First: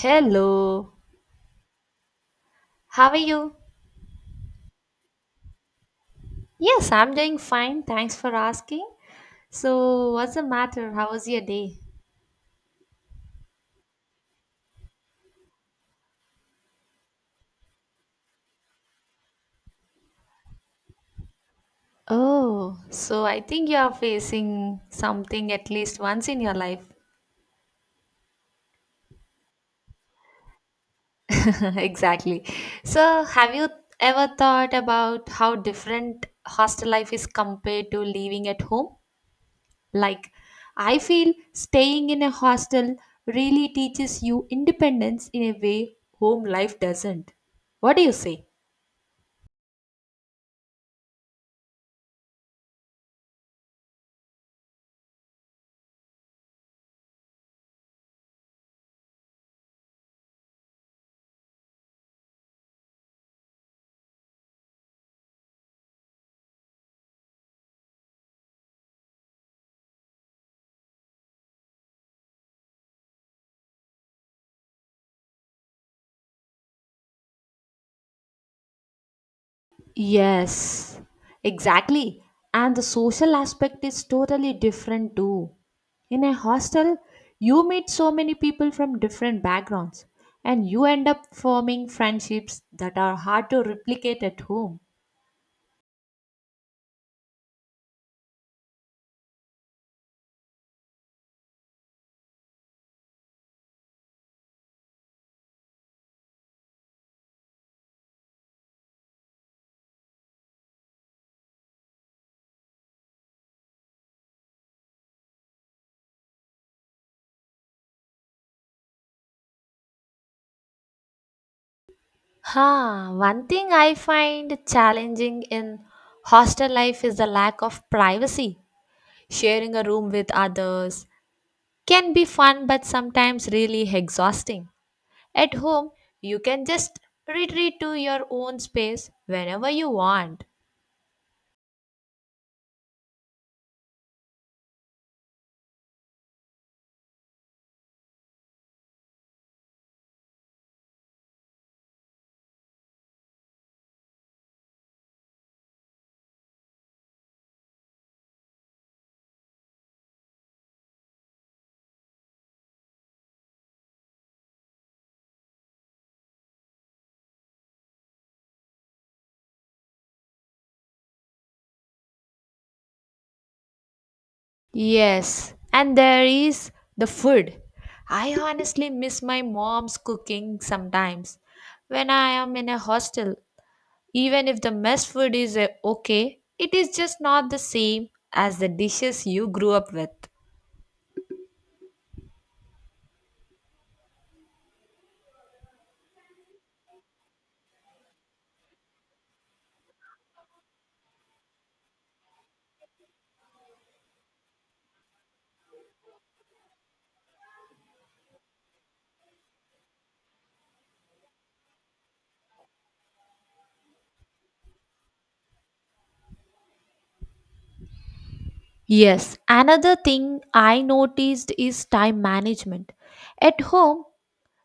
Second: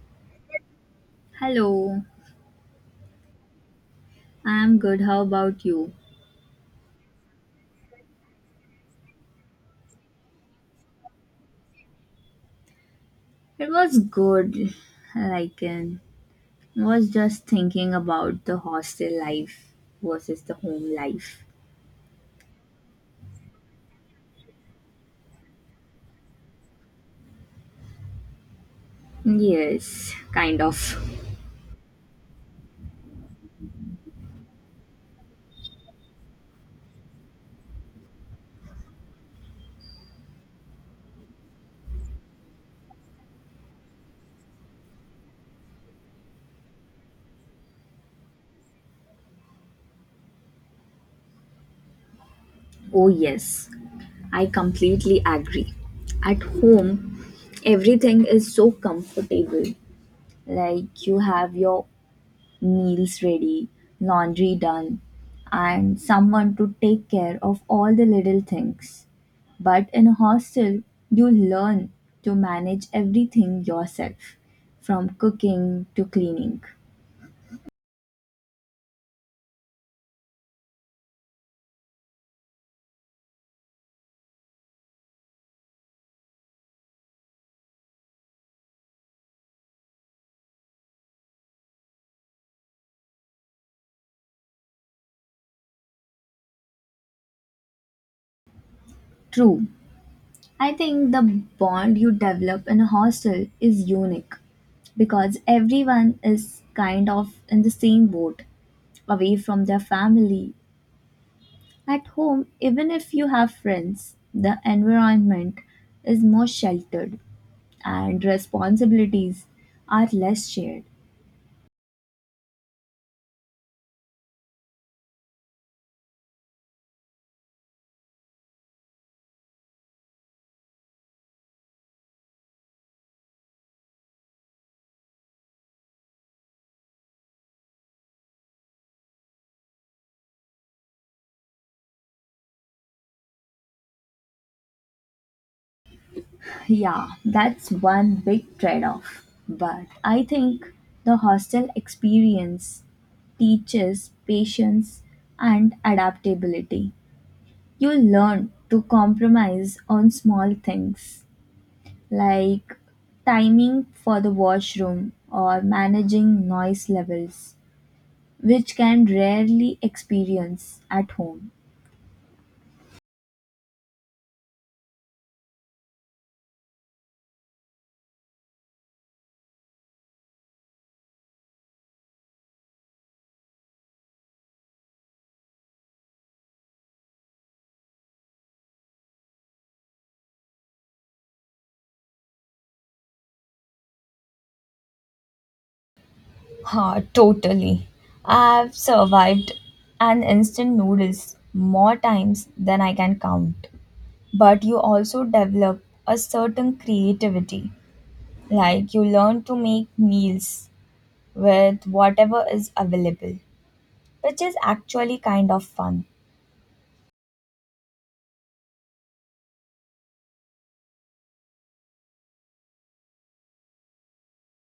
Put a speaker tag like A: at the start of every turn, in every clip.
A: Hello,
B: Hello,
A: how are you?
B: I'm good. How about you?
A: Yes, I'm doing fine. Thanks for asking. So, what's the matter? How was your day?
B: It was good. Like, um, I was just thinking about the hostel life versus the home life.
A: Oh, so I think you are facing something at least once in your life.
B: Yes, kind of.
A: Exactly. So, have you ever thought about how different hostel life is compared to living at home? Like, I feel staying in a hostel really teaches you independence in a way home life doesn't. What do you say?
B: Oh, yes, I completely agree. At home, everything is so comfortable. Like, you have your meals ready, laundry done, and someone to take care of all the little things. But in a hostel, you learn to manage everything yourself, from cooking to cleaning.
A: Yes, exactly. And the social aspect is totally different too. In a hostel, you meet so many people from different backgrounds and you end up forming friendships that are hard to replicate at home.
B: True, I think the bond you develop in a hostel is unique because everyone is kind of in the same boat, away from their family. At home, even if you have friends, the environment is more sheltered and responsibilities are less shared.
A: Huh, one thing I find challenging in hostel life is the lack of privacy. Sharing a room with others can be fun but sometimes really exhausting. At home, you can just retreat to your own space whenever you want.
B: Yeah, that's one big trade off. But I think the hostel experience teaches patience and adaptability. You learn to compromise on small things like timing for the washroom or managing noise levels which can rarely experience at home.
A: Yes, and there is the food. I honestly miss my mom's cooking sometimes when I am in a hostel. Even if the mess food is okay, it is just not the same as the dishes you grew up with.
B: Ha, totally. I've survived an instant noodles more times than I can count. But you also develop a certain creativity. Like you learn to make meals with whatever is available, which is actually kind of fun.
A: Yes, another thing I noticed is time management. At home,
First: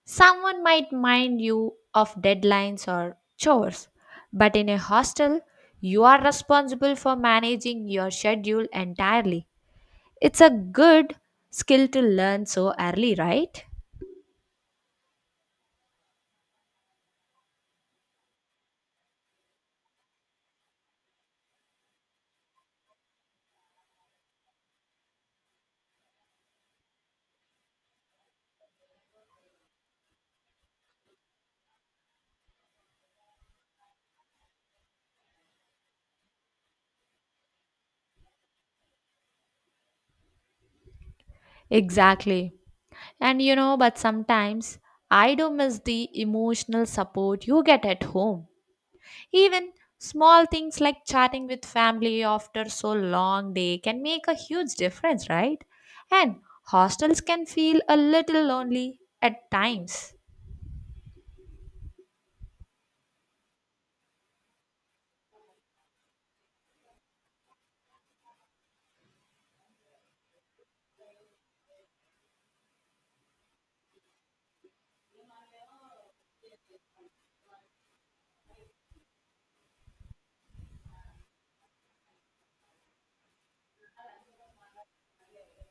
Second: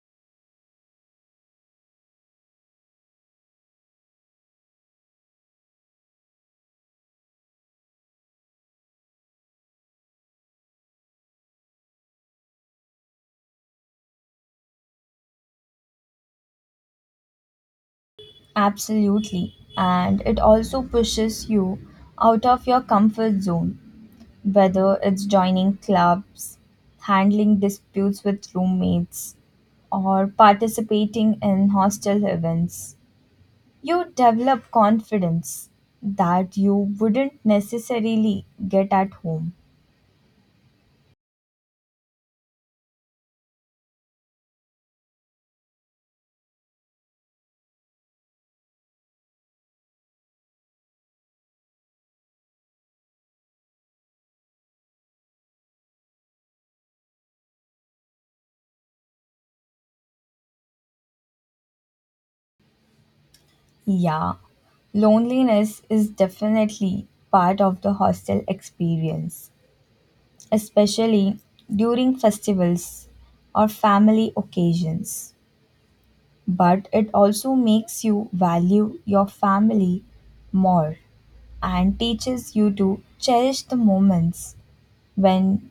A: someone might mind you of deadlines or chores, but in a hostel, you are responsible for managing your schedule entirely. It's a good skill to learn so early, right?
B: Absolutely. And it also pushes you out of your comfort zone whether it's joining clubs, handling disputes with roommates, or participating in hostel events, you develop confidence that you wouldn't necessarily get at home.
A: Exactly. And you know, but sometimes I do miss the emotional support you get at home. Even small things like chatting with family after so long day can make a huge difference, right? And hostels can feel a little lonely at times.
B: Yeah, loneliness is definitely part of the hostel experience, especially during festivals or family occasions, but it also makes you value your family more and teaches you to cherish the moments when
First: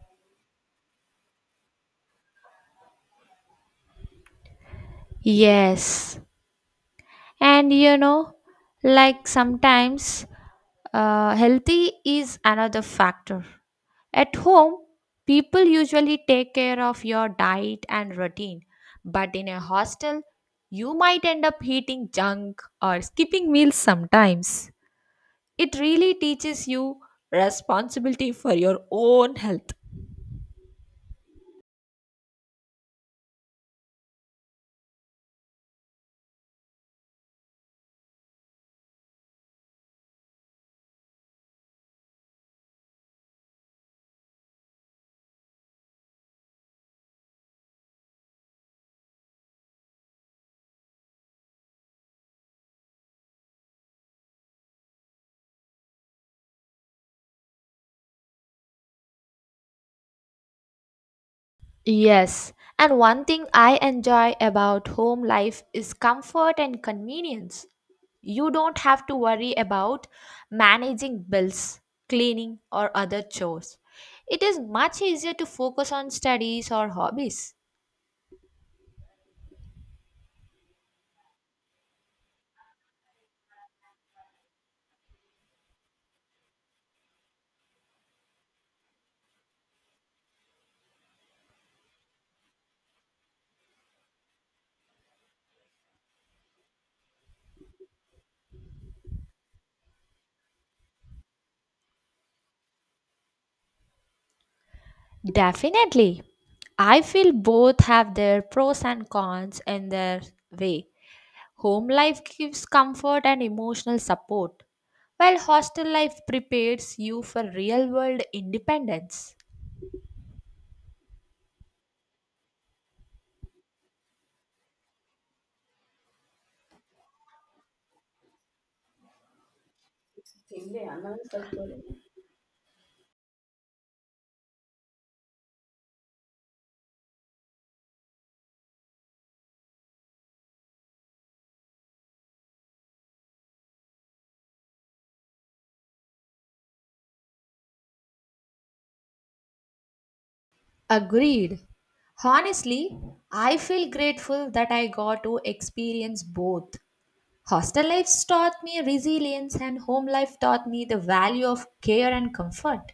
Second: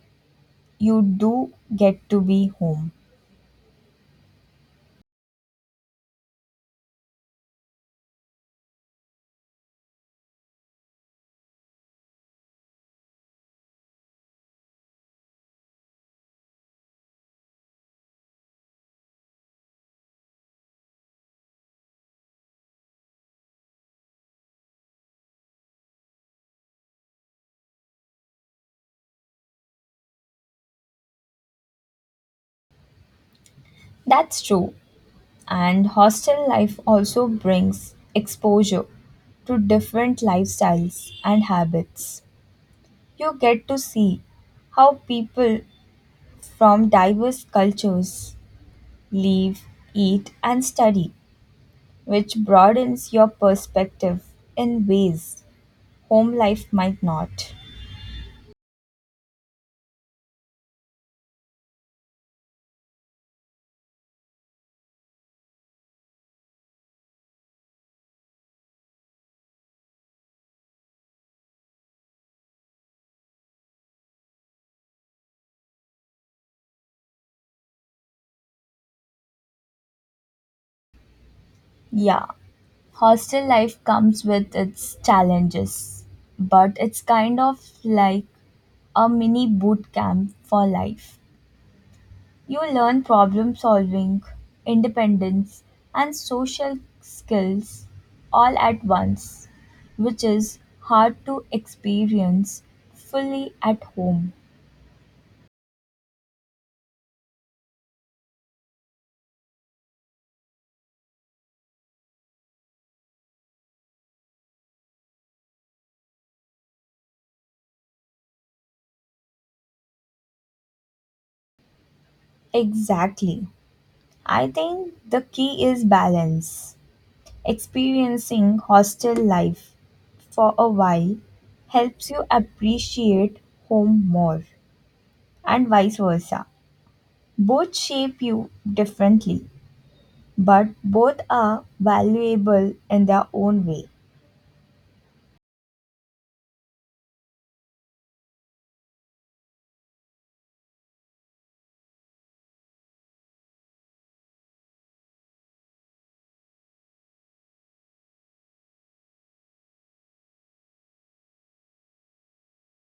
B: you do get to be home.
A: Yes. And you know, like sometimes healthy is another factor. At home, people usually take care of your diet and routine, but in a hostel, you might end up eating junk or skipping meals sometimes. It really teaches you responsibility for your own health.
B: That's true. And hostel life also brings exposure to different lifestyles and habits. You get to see how people from diverse cultures live, eat, and study which broadens your perspective in ways home life might not.
A: Yes, and one thing I enjoy about home life is comfort and convenience. You don't have to worry about managing bills, cleaning, or other chores. It is much easier to focus on studies or hobbies.
B: Yeah, hostel life comes with its challenges, but it's kind of like a mini boot camp for life. You learn problem solving, independence, and social skills all at once, which is hard to experience fully at home.
A: Definitely. I feel both have their pros and cons in their way. Home life gives comfort and emotional support, while hostel life prepares you for real world independence.
B: Exactly. I think the key is balance. Experiencing hostel life for a while helps you appreciate home more, and vice versa. Both shape you differently, but both are valuable in their own way.
A: Agreed. Honestly, I feel grateful that I got to experience both. Hostel life taught me resilience, and home life taught me the value of care and comfort.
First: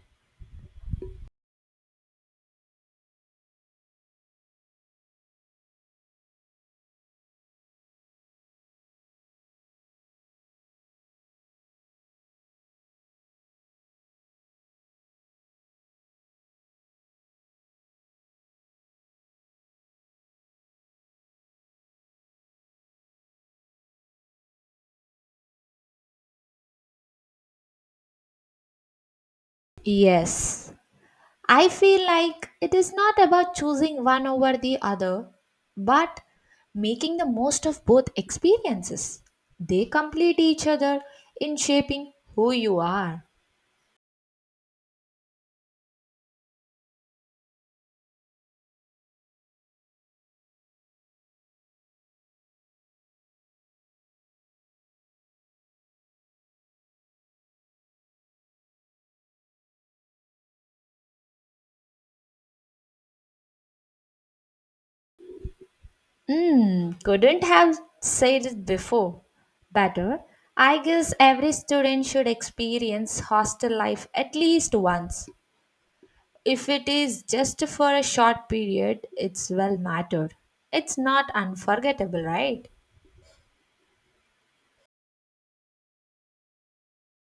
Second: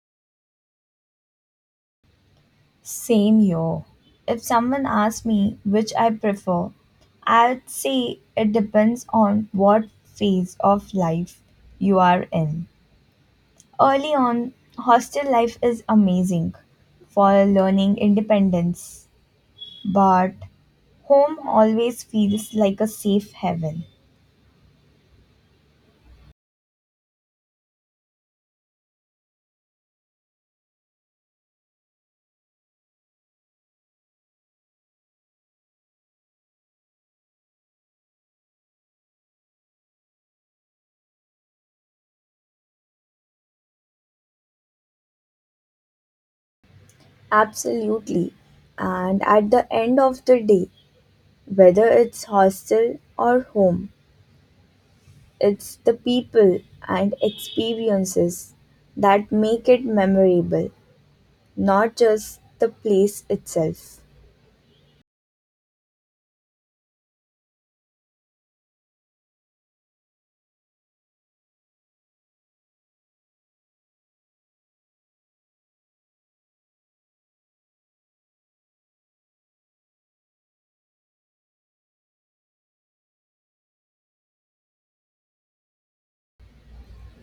B: Same here. If someone asks me which I prefer, I'd say it depends on what phase of life you are in. Early on, hostel life is amazing for learning independence, but home always feels like a safe haven.
A: Yes. I feel like it is not about choosing one over the other, but making the most of both experiences. They complete each other in shaping who you are.
B: Absolutely. And at the end of the day, whether it's hostel or home, it's the people and experiences that make it memorable, not just the place itself.
A: Mm, couldn't have said it before. Better, I guess every student should experience hostel life at least once. If it is just for a short period, it's well mattered. It's not unforgettable, right?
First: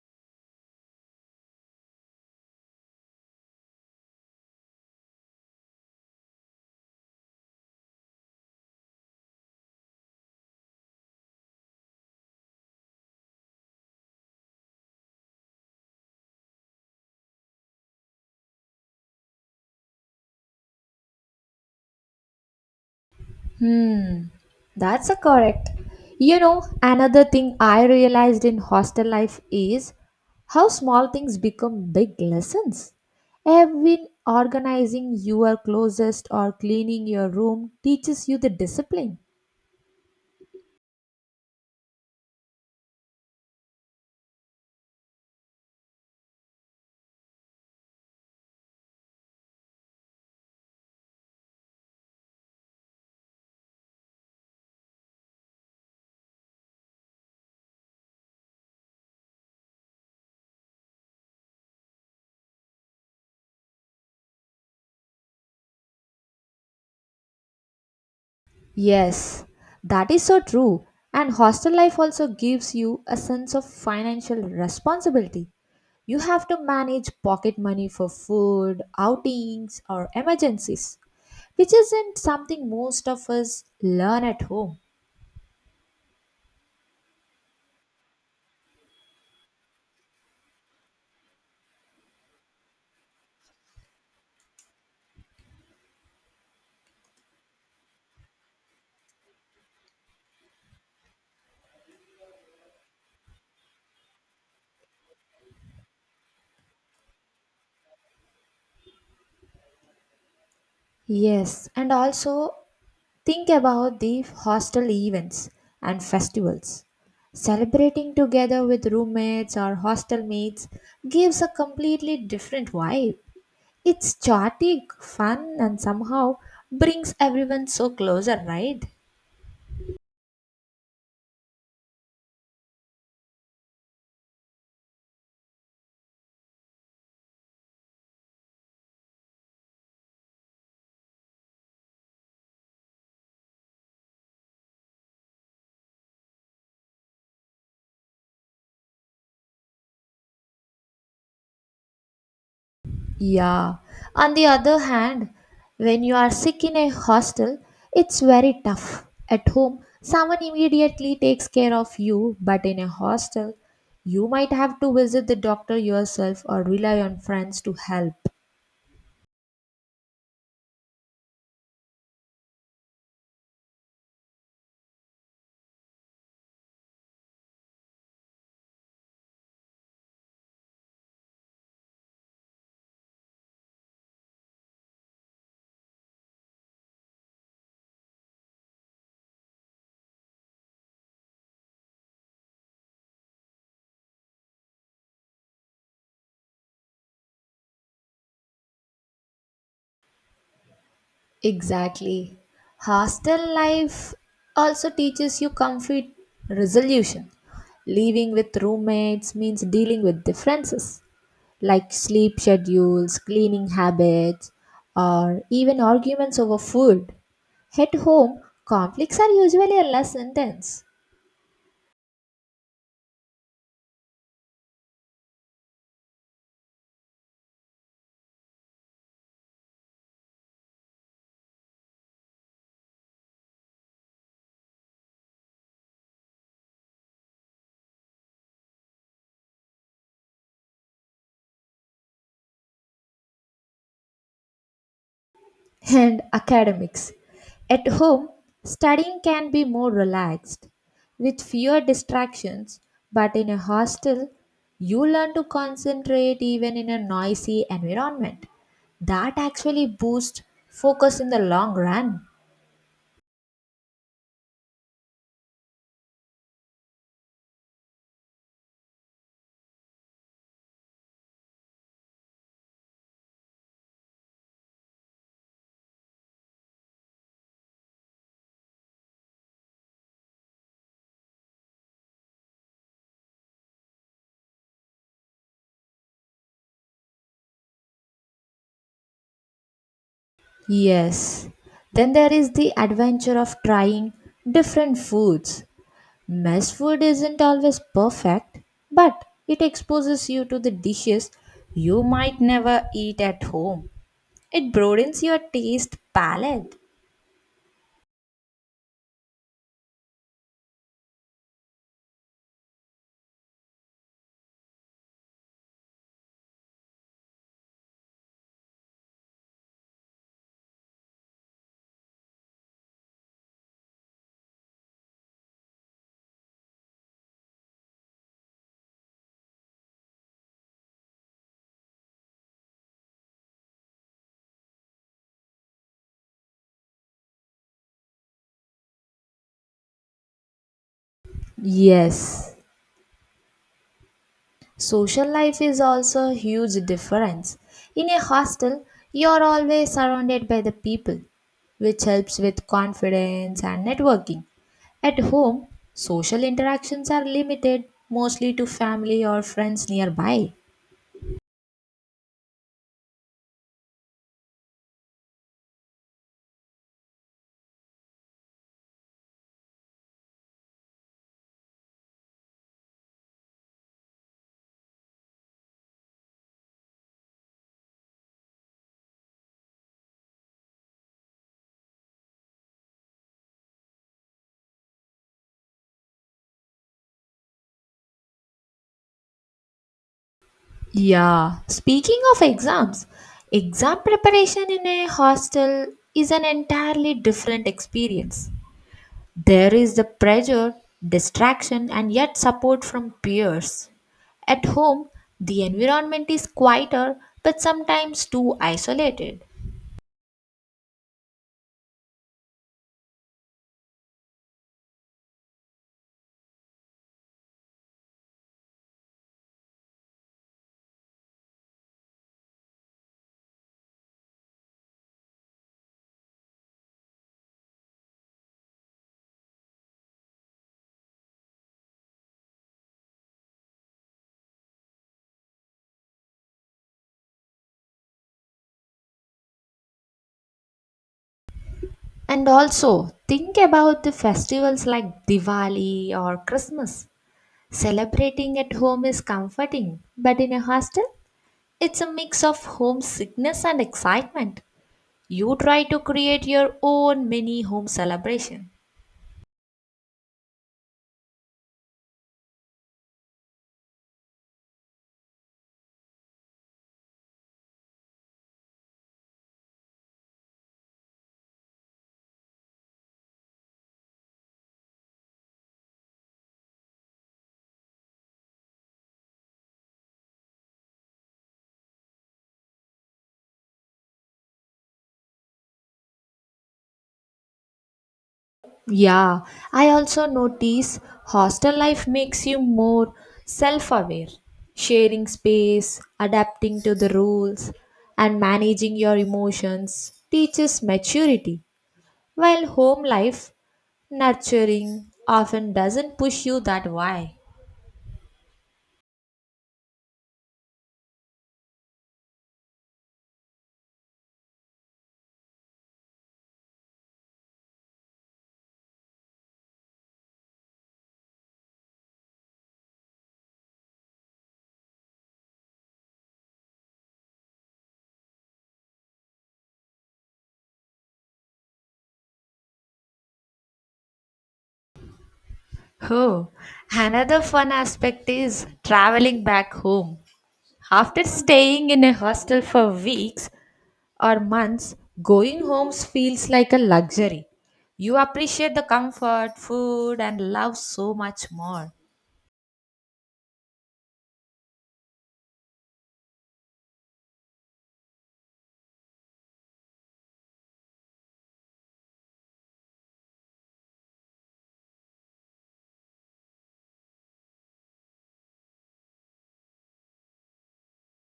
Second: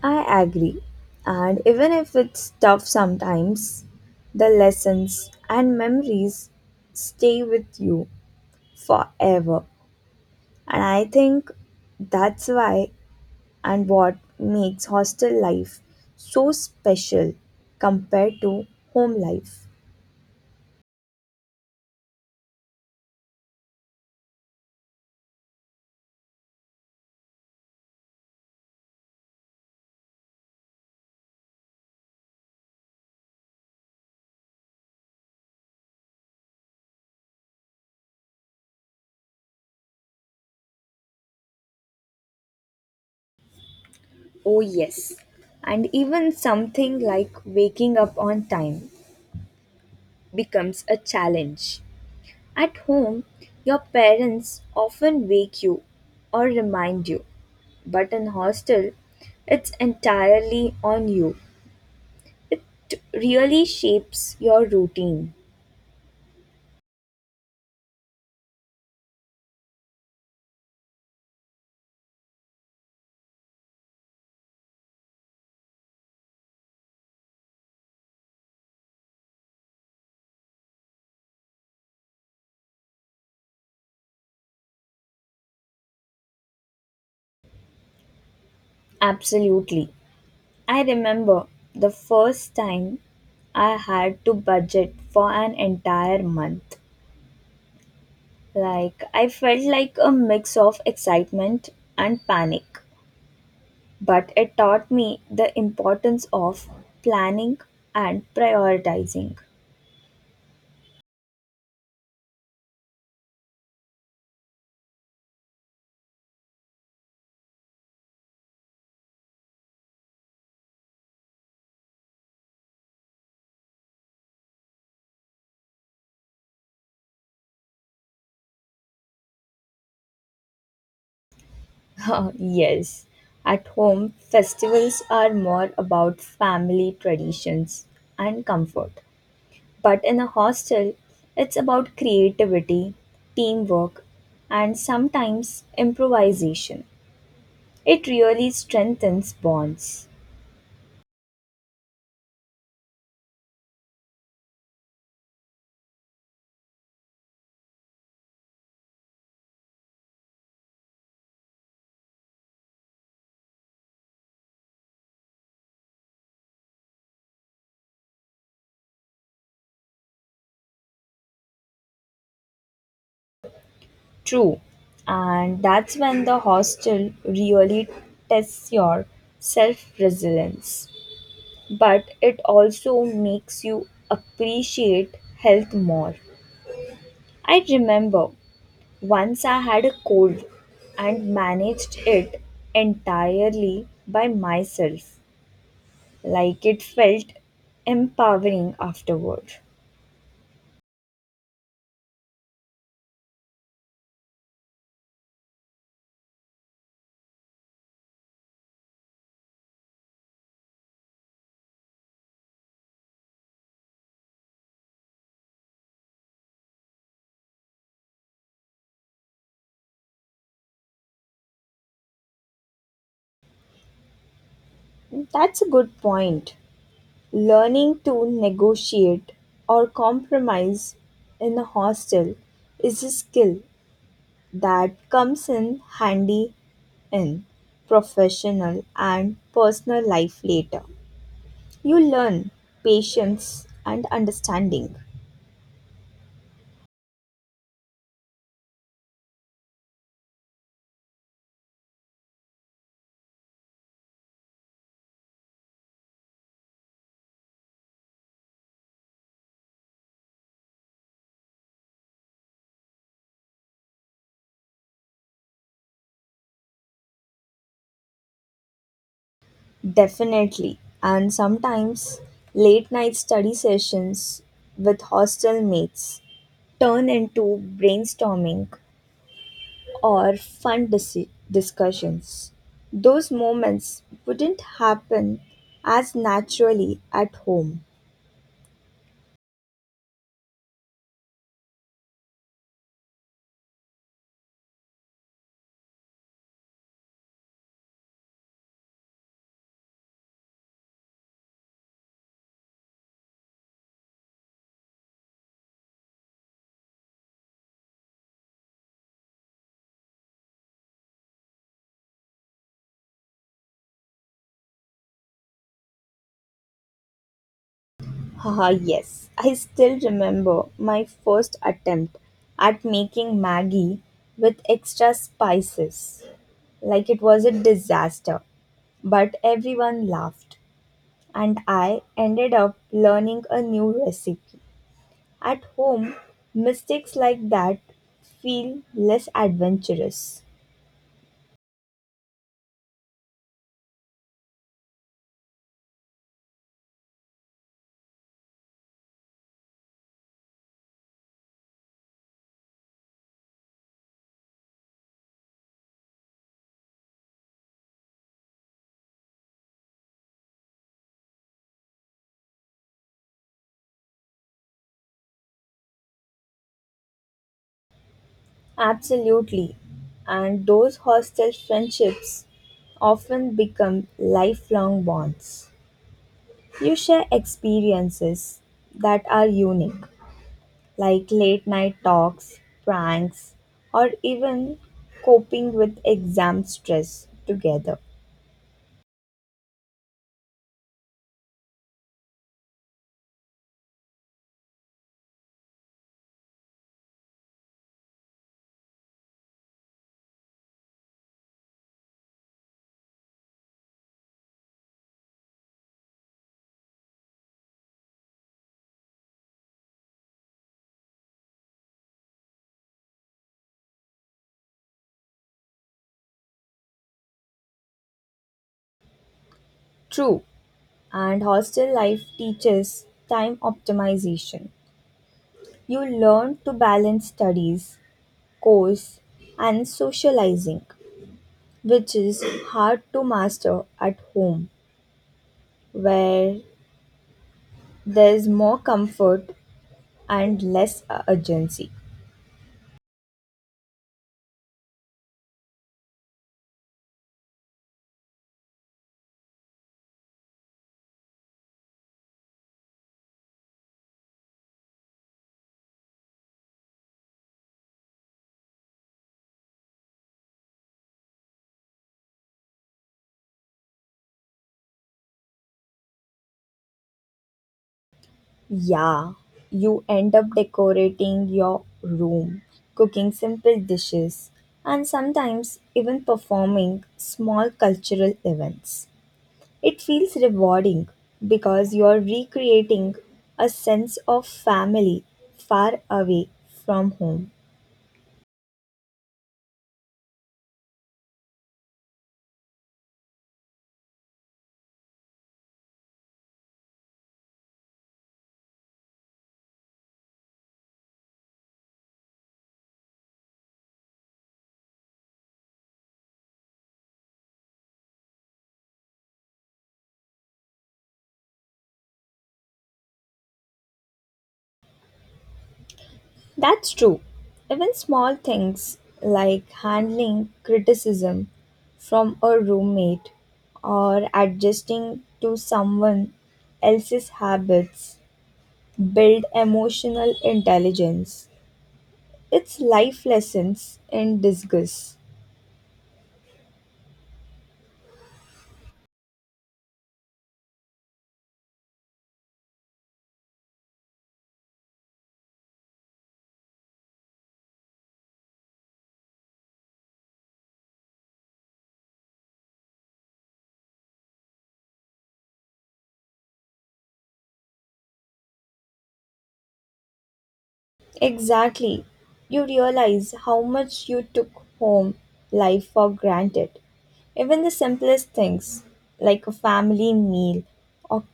B: I agree. And even if it's tough sometimes, the lessons and memories stay with you forever. And I think that's why and what makes hostel life so special compared to home life.
A: Hmm, that's a correct. You know, another thing I realized in hostel life is how small things become big lessons. Even organizing your closest or cleaning your room teaches you the discipline.
B: Oh, yes. And even something like waking up on time becomes a challenge. At home, your parents often wake you or remind you, but in hostel, it's entirely on you. It really shapes your routine.
A: Yes, that is so true. And hostel life also gives you a sense of financial responsibility. You have to manage pocket money for food, outings, or emergencies, which isn't something most of us learn at home.
B: Absolutely. I remember the first time I had to budget for an entire month. Like, I felt like a mix of excitement and panic, but it taught me the importance of planning and prioritizing.
A: Yes, and also think about the hostel events and festivals. Celebrating together with roommates or hostel mates gives a completely different vibe. It's chaotic, fun, and somehow brings everyone so closer, right?
B: Yes. At home, festivals are more about family traditions and comfort. But in a hostel, it's about creativity, teamwork, and sometimes improvisation. It really strengthens bonds.
A: Yeah. On the other hand, when you are sick in a hostel, it's very tough. At home, someone immediately takes care of you, but in a hostel, you might have to visit the doctor yourself or rely on friends to help.
B: True. And that's when the hostel really tests your self resilience. But it also makes you appreciate health more. I remember once I had a cold and managed it entirely by myself. Like it felt empowering afterward.
A: Exactly. Hostel life also teaches you conflict resolution. Living with roommates means dealing with differences, like sleep schedules, cleaning habits, or even arguments over food. At home, conflicts are usually less intense.
B: That's a good point. Learning to negotiate or compromise in a hostel is a skill that comes in handy in professional and personal life later. You learn patience and understanding.
A: And academics. At home, studying can be more relaxed with fewer distractions, but in a hostel, you learn to concentrate even in a noisy environment. That actually boosts focus in the long run.
B: Definitely. And sometimes late night study sessions with hostel mates turn into brainstorming or fun discussions. Those moments wouldn't happen as naturally at home.
A: Yes. Then there is the adventure of trying different foods. Mess food isn't always perfect, but it exposes you to the dishes you might never eat at home. It broadens your taste palette.
B: Haha, yes, I still remember my first attempt at making Maggie with extra spices. Like it was a disaster, but everyone laughed and I ended up learning a new recipe. At home, mistakes like that feel less adventurous.
A: Yes. Social life is also a huge difference. In a hostel, you're always surrounded by the people, which helps with confidence and networking. At home, social interactions are limited mostly to family or friends nearby.
B: Absolutely. And those hostel friendships often become lifelong bonds. You share experiences that are unique, like late night talks, pranks, or even coping with exam stress together.
A: Yeah, speaking of exams, exam preparation in a hostel is an entirely different experience. There is the pressure, distraction, and yet support from peers. At home, the environment is quieter but sometimes too isolated.
B: True, and hostel life teaches time optimization. You learn to balance studies, course, and socializing, which is hard to master at home, where there's more comfort and less urgency.
A: And also, think about the festivals like Diwali or Christmas. Celebrating at home is comforting, but in a hostel, it's a mix of homesickness and excitement. You try to create your own mini home celebration.
B: Yeah, you end up decorating your room, cooking simple dishes, and sometimes even performing small cultural events. It feels rewarding because you're recreating a sense of family far away from home.
A: Yeah, I also notice hostel life makes you more self aware, sharing space, adapting to the rules, and managing your emotions teaches maturity, while home life, nurturing, often doesn't push you that way.
B: That's true. Even small things like handling criticism from a roommate or adjusting to someone else's habits build emotional intelligence. It's life lessons in disguise.
A: Oh, another fun aspect is traveling back home. After staying in a hostel for weeks, or months, going homes feels like a luxury. You appreciate the comfort, food, and love so much more.
B: Exactly. You realize how much you took home life for granted. Even the simplest things, like a family meal or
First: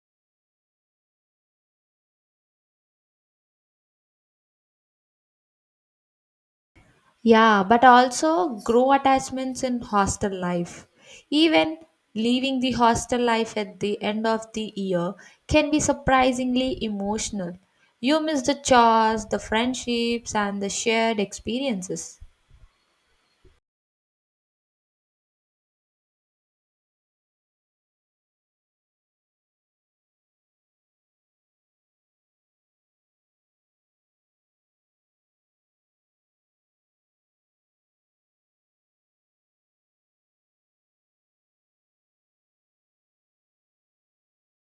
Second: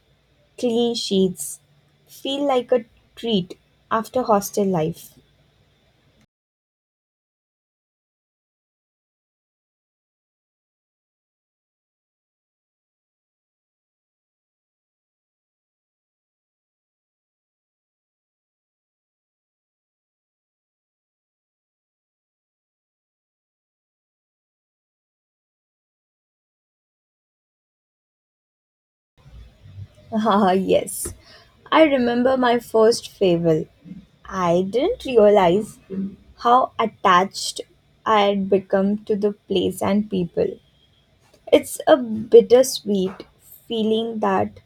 B: clean sheets, feel like a treat after hostel life.
A: Yeah, but also grow attachments in hostel life. Even leaving the hostel life at the end of the year can be surprisingly emotional. You miss the chores, the friendships, and the shared experiences.
B: Ah, yes. I remember my first fable. I didn't realize how attached I had become to the place and people. It's a bittersweet feeling that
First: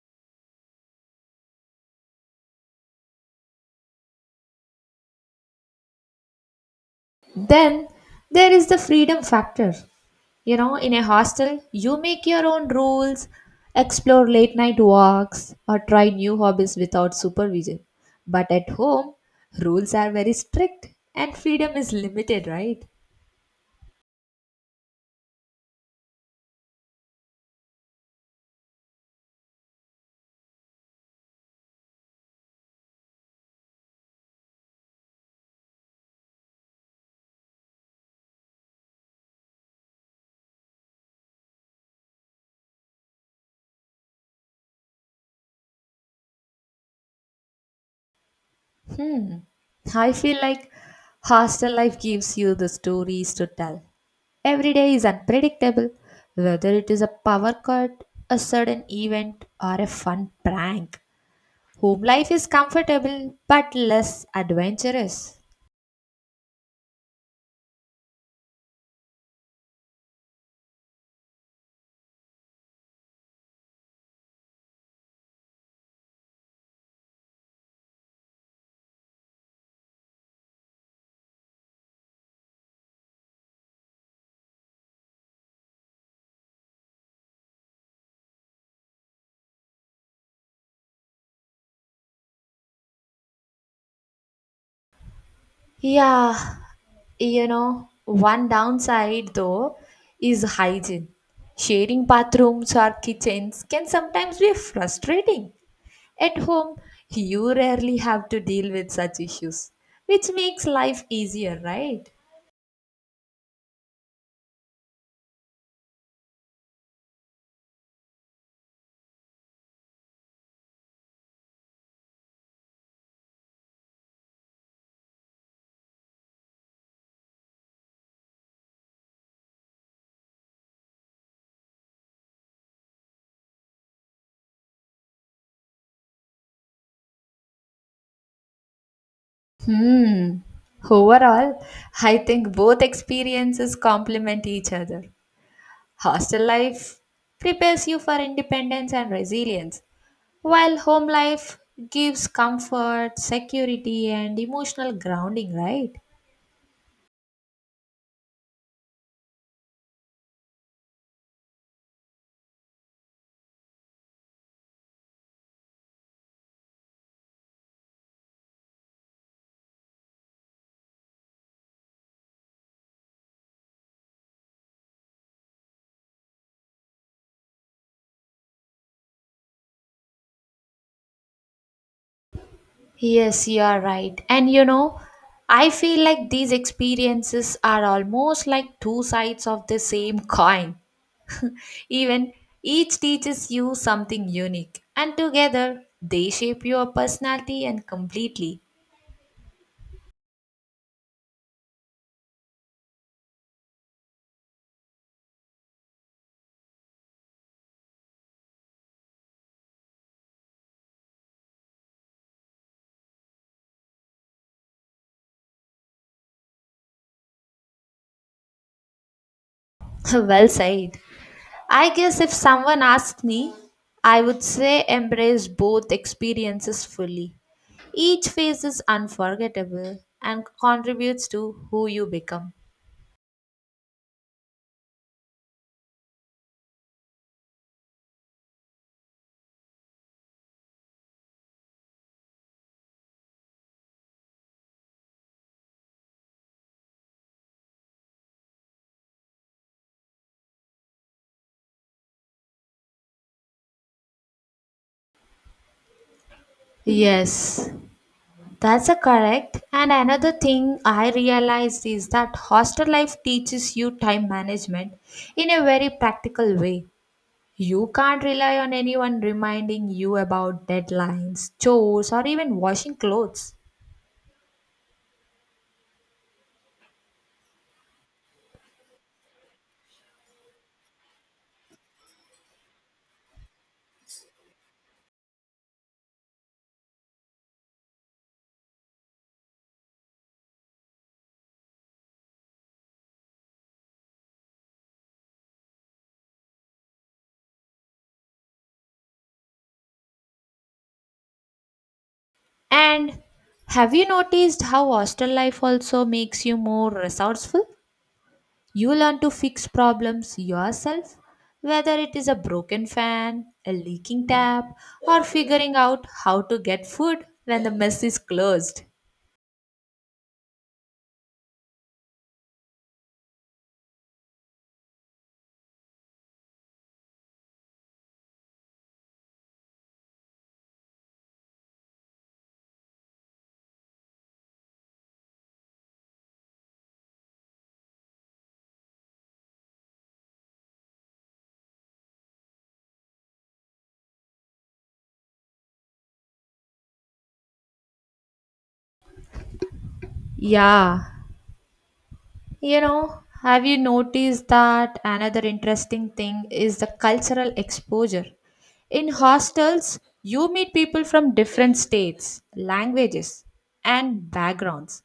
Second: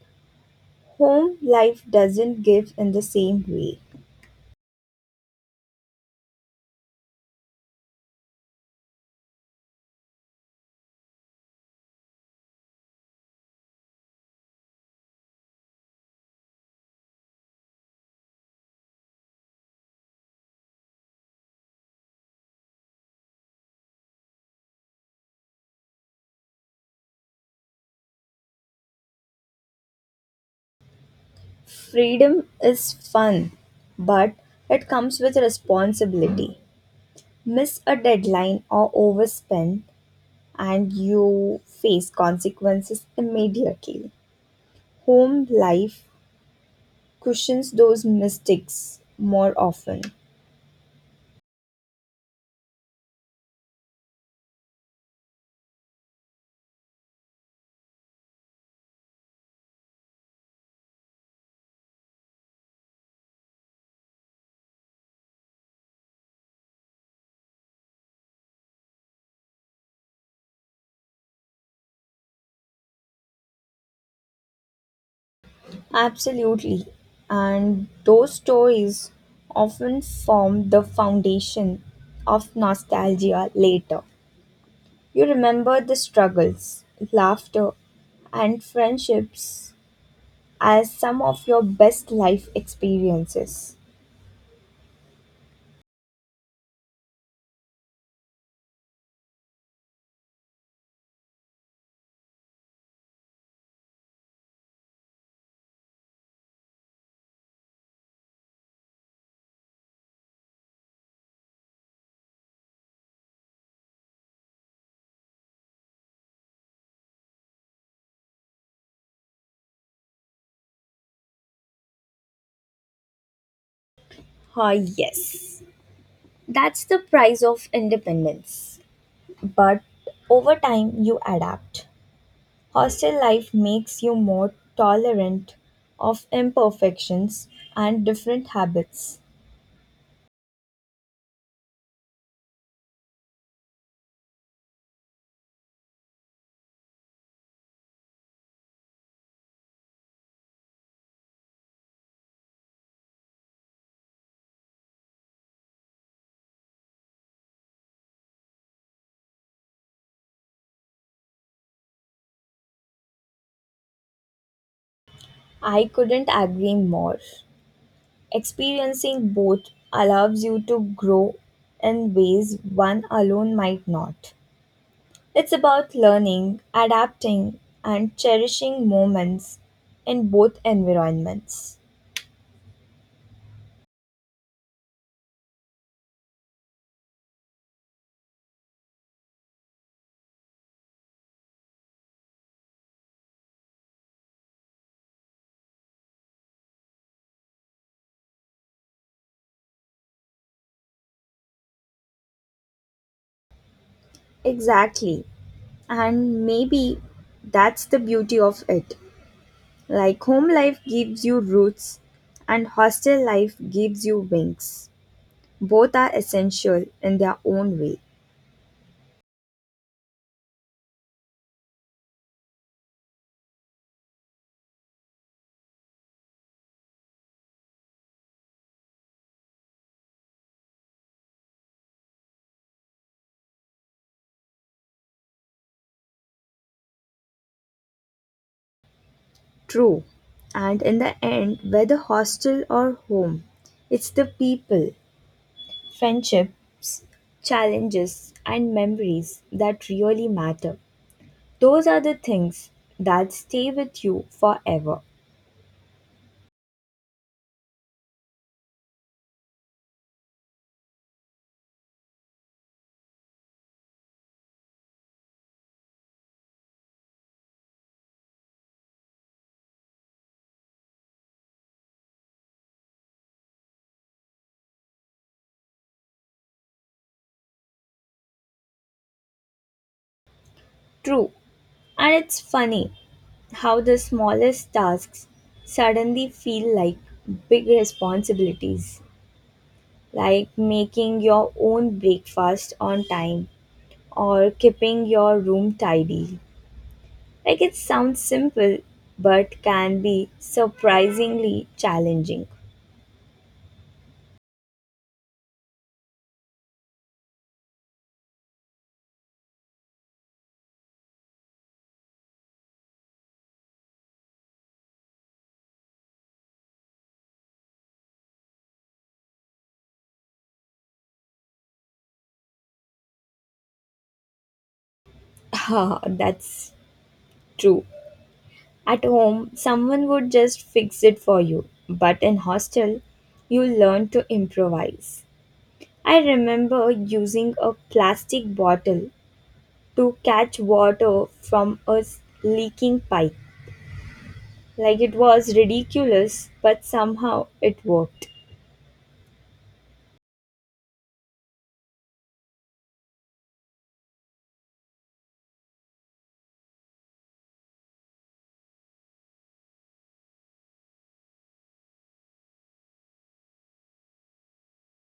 B: home life doesn't give in the same way.
A: Then there is the freedom factor. You know, in a hostel, you make your own rules, explore late night walks, or try new hobbies without supervision. But at home, rules are very strict and freedom is limited, right?
B: Freedom is fun, but it comes with responsibility. Miss a deadline or overspend, and you face consequences immediately. Home life cushions those mistakes
A: Hmm.
B: more often.
A: I feel like hostel life gives you the stories to tell. Every day is unpredictable, whether it is a power cut, a sudden event, or a fun prank. Home life is comfortable but less adventurous.
B: Absolutely. And those stories often form the foundation of nostalgia later. You remember the struggles, laughter, and friendships as some of your best life experiences.
A: Yeah, you know, one downside though is hygiene. Sharing bathrooms or kitchens can sometimes be frustrating. At home, you rarely have to deal with such issues, which makes life easier, right?
B: Ah, yes. That's the price of independence. But over time, you adapt. Hostel life makes you more tolerant of imperfections and different habits.
A: Hmm. Overall, I think both experiences complement each other. Hostel life prepares you for independence and resilience, while home life gives comfort, security, and emotional grounding, right?
B: I couldn't agree more. Experiencing both allows you to grow in ways one alone might not. It's about learning, adapting, and cherishing moments in both environments.
A: Yes, you are right. And you know, I feel like these experiences are almost like two sides of the same coin. Even each teaches you something unique, and together they shape your personality and completely.
B: Exactly. And maybe that's the beauty of it. Like home life gives you roots and hostel life gives you wings. Both are essential in their own way.
A: Well said. I guess if someone asked me, I would say embrace both experiences fully. Each phase is unforgettable and contributes to who you become.
B: True. And in the end, whether hostel or home, it's the people, friendships, challenges, and memories that really matter. Those are the things that stay with you forever.
A: Yes, that's a correct. And another thing I realized is that hostel life teaches you time management in a very practical way. You can't rely on anyone reminding you about deadlines, chores, or even washing clothes.
B: True. And it's funny how the smallest tasks suddenly feel like big responsibilities, like making your own breakfast on time or keeping your room tidy. Like it sounds simple, but can be surprisingly challenging.
A: And have you noticed how hostel life also makes you more resourceful? You learn to fix problems yourself, whether it is a broken fan, a leaking tap, or figuring out how to get food when the mess is closed.
B: Ha, that's true. At home, someone would just fix it for you, but in hostel, you learn to improvise. I remember using a plastic bottle to catch water from a leaking pipe. Like it was ridiculous, but somehow it worked.
A: Yeah, you know, have you noticed that another interesting thing is the cultural exposure? In hostels, you meet people from different states, languages, and backgrounds.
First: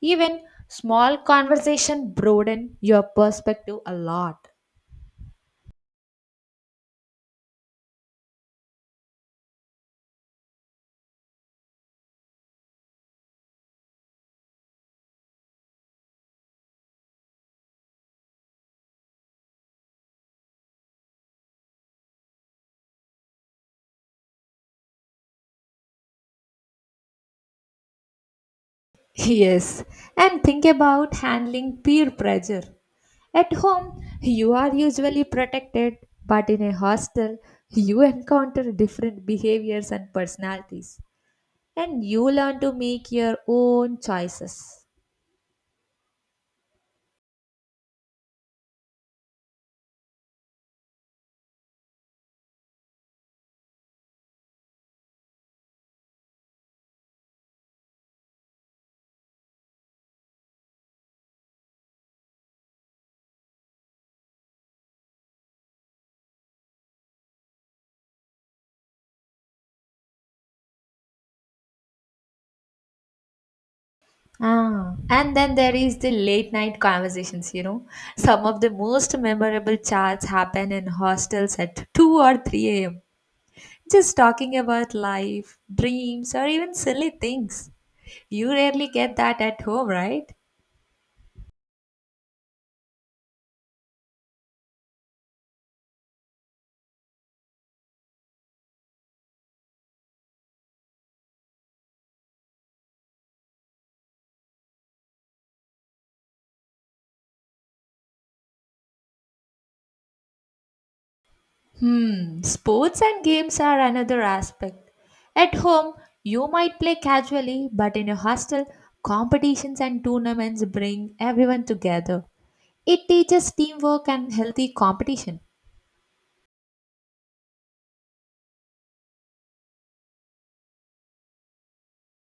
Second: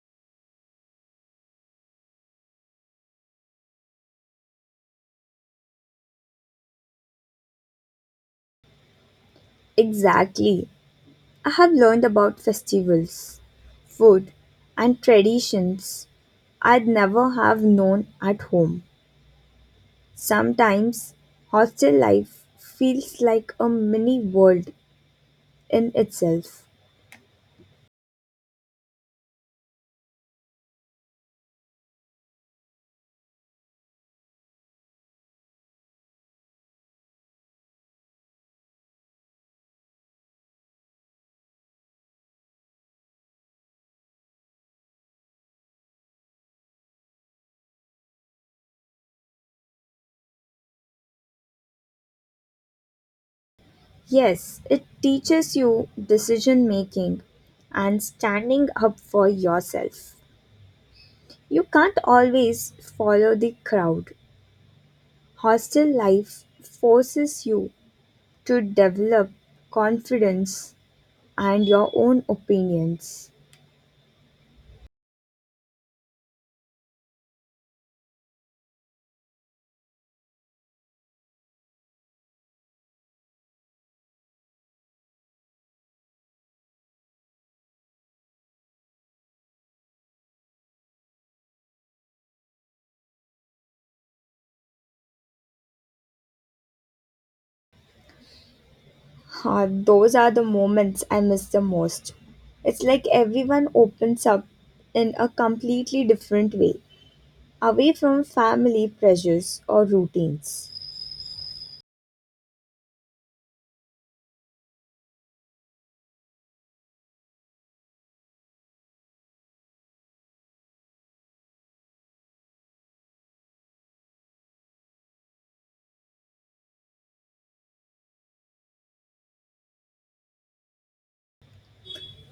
A: Even small conversation broaden your perspective a lot.
B: Exactly. I have learned about festivals, food, and traditions I'd never have known at home. Sometimes hostel life feels like a mini world in itself.
A: Yes, and think about handling peer pressure. At home, you are usually protected, but in a hostel, you encounter different behaviors and personalities, and you learn to make your own choices.
B: Yes, it teaches you decision making and standing up for yourself. You can't always follow the crowd. Hostel life forces you to develop confidence and your own opinions.
A: Ah, and then there is the late night conversations, you know. Some of the most memorable chats happen in hostels at 2 or 3 a.m. Just talking about life, dreams, or even silly things. You rarely get that at home, right?
B: Ah, those are the moments I miss the most. It's like everyone opens up in a completely different way, away from family pressures or routines.
A: Hmm, sports and games are another aspect. At home, you might play casually, but in a hostel, competitions and tournaments bring everyone together. It teaches teamwork and healthy competition.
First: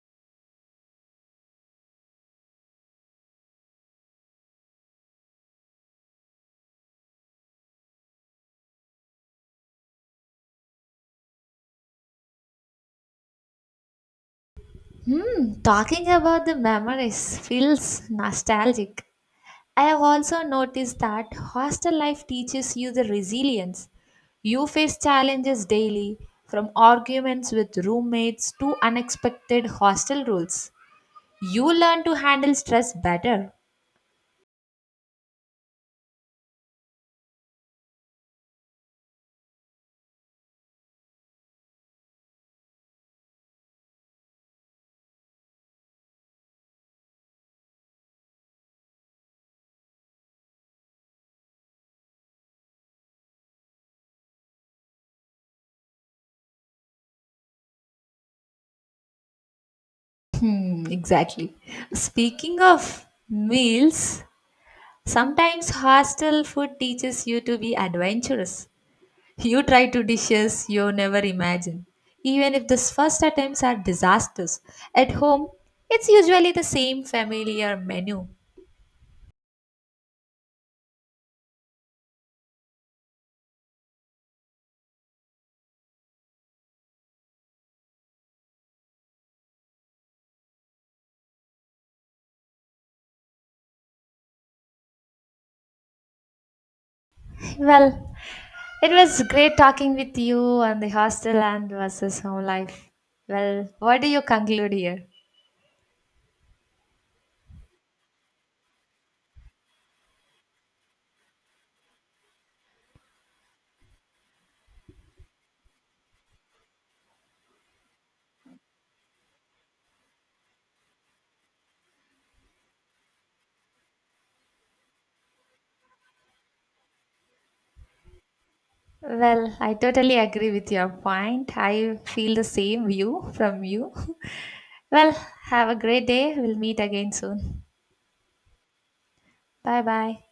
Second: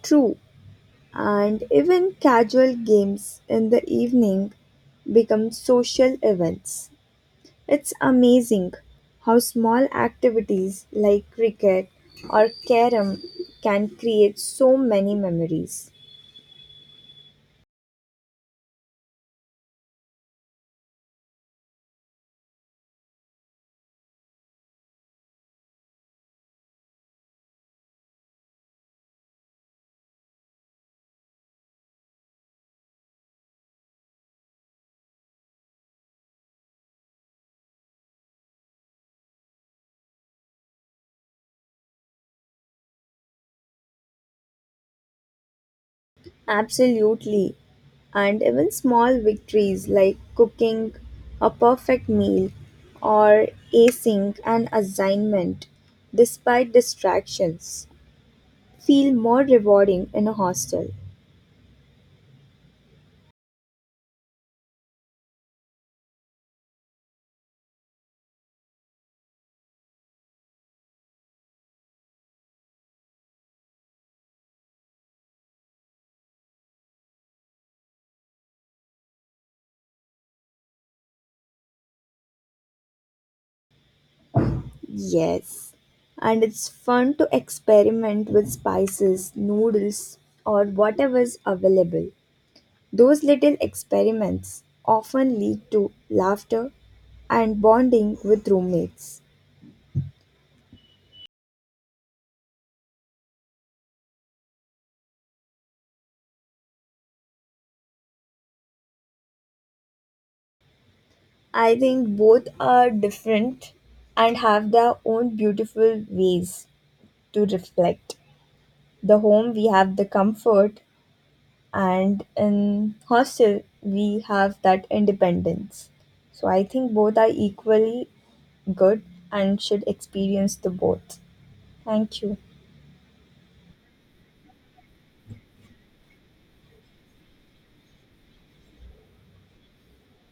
B: True, and even casual games in the evening become social events. It's amazing how small activities like cricket or carom can create so many
A: Hmm,
B: memories.
A: talking about the memories feels nostalgic. I have also noticed that hostel life teaches you the resilience. You face challenges daily, from arguments with roommates to unexpected hostel rules. You learn to handle stress better.
B: Absolutely. And even small victories like cooking a perfect meal or acing an assignment, despite distractions, feel more rewarding in a
A: Hmm,
B: hostel.
A: exactly. Speaking of meals, sometimes hostel food teaches you to be adventurous. You try to dishes you never imagine. Even if the first attempts are disasters, at home it's usually the same familiar menu.
B: Yes. And it's fun to experiment with spices, noodles, or whatever's available. Those little experiments often lead to laughter and
A: Well,
B: bonding with
A: it
B: roommates.
A: was great talking with you on the hostel and versus home life. Well, what do you conclude here?
B: I think both are different and have their own beautiful ways to reflect. The home, we have the comfort, and in hostel, we have that independence. So I think both are equally good
A: Well,
B: and
A: I
B: should
A: totally agree
B: experience the
A: with your
B: both.
A: point. I
B: Thank
A: feel
B: you.
A: the same view from you. Well, have a great day. We'll meet again soon. Bye bye.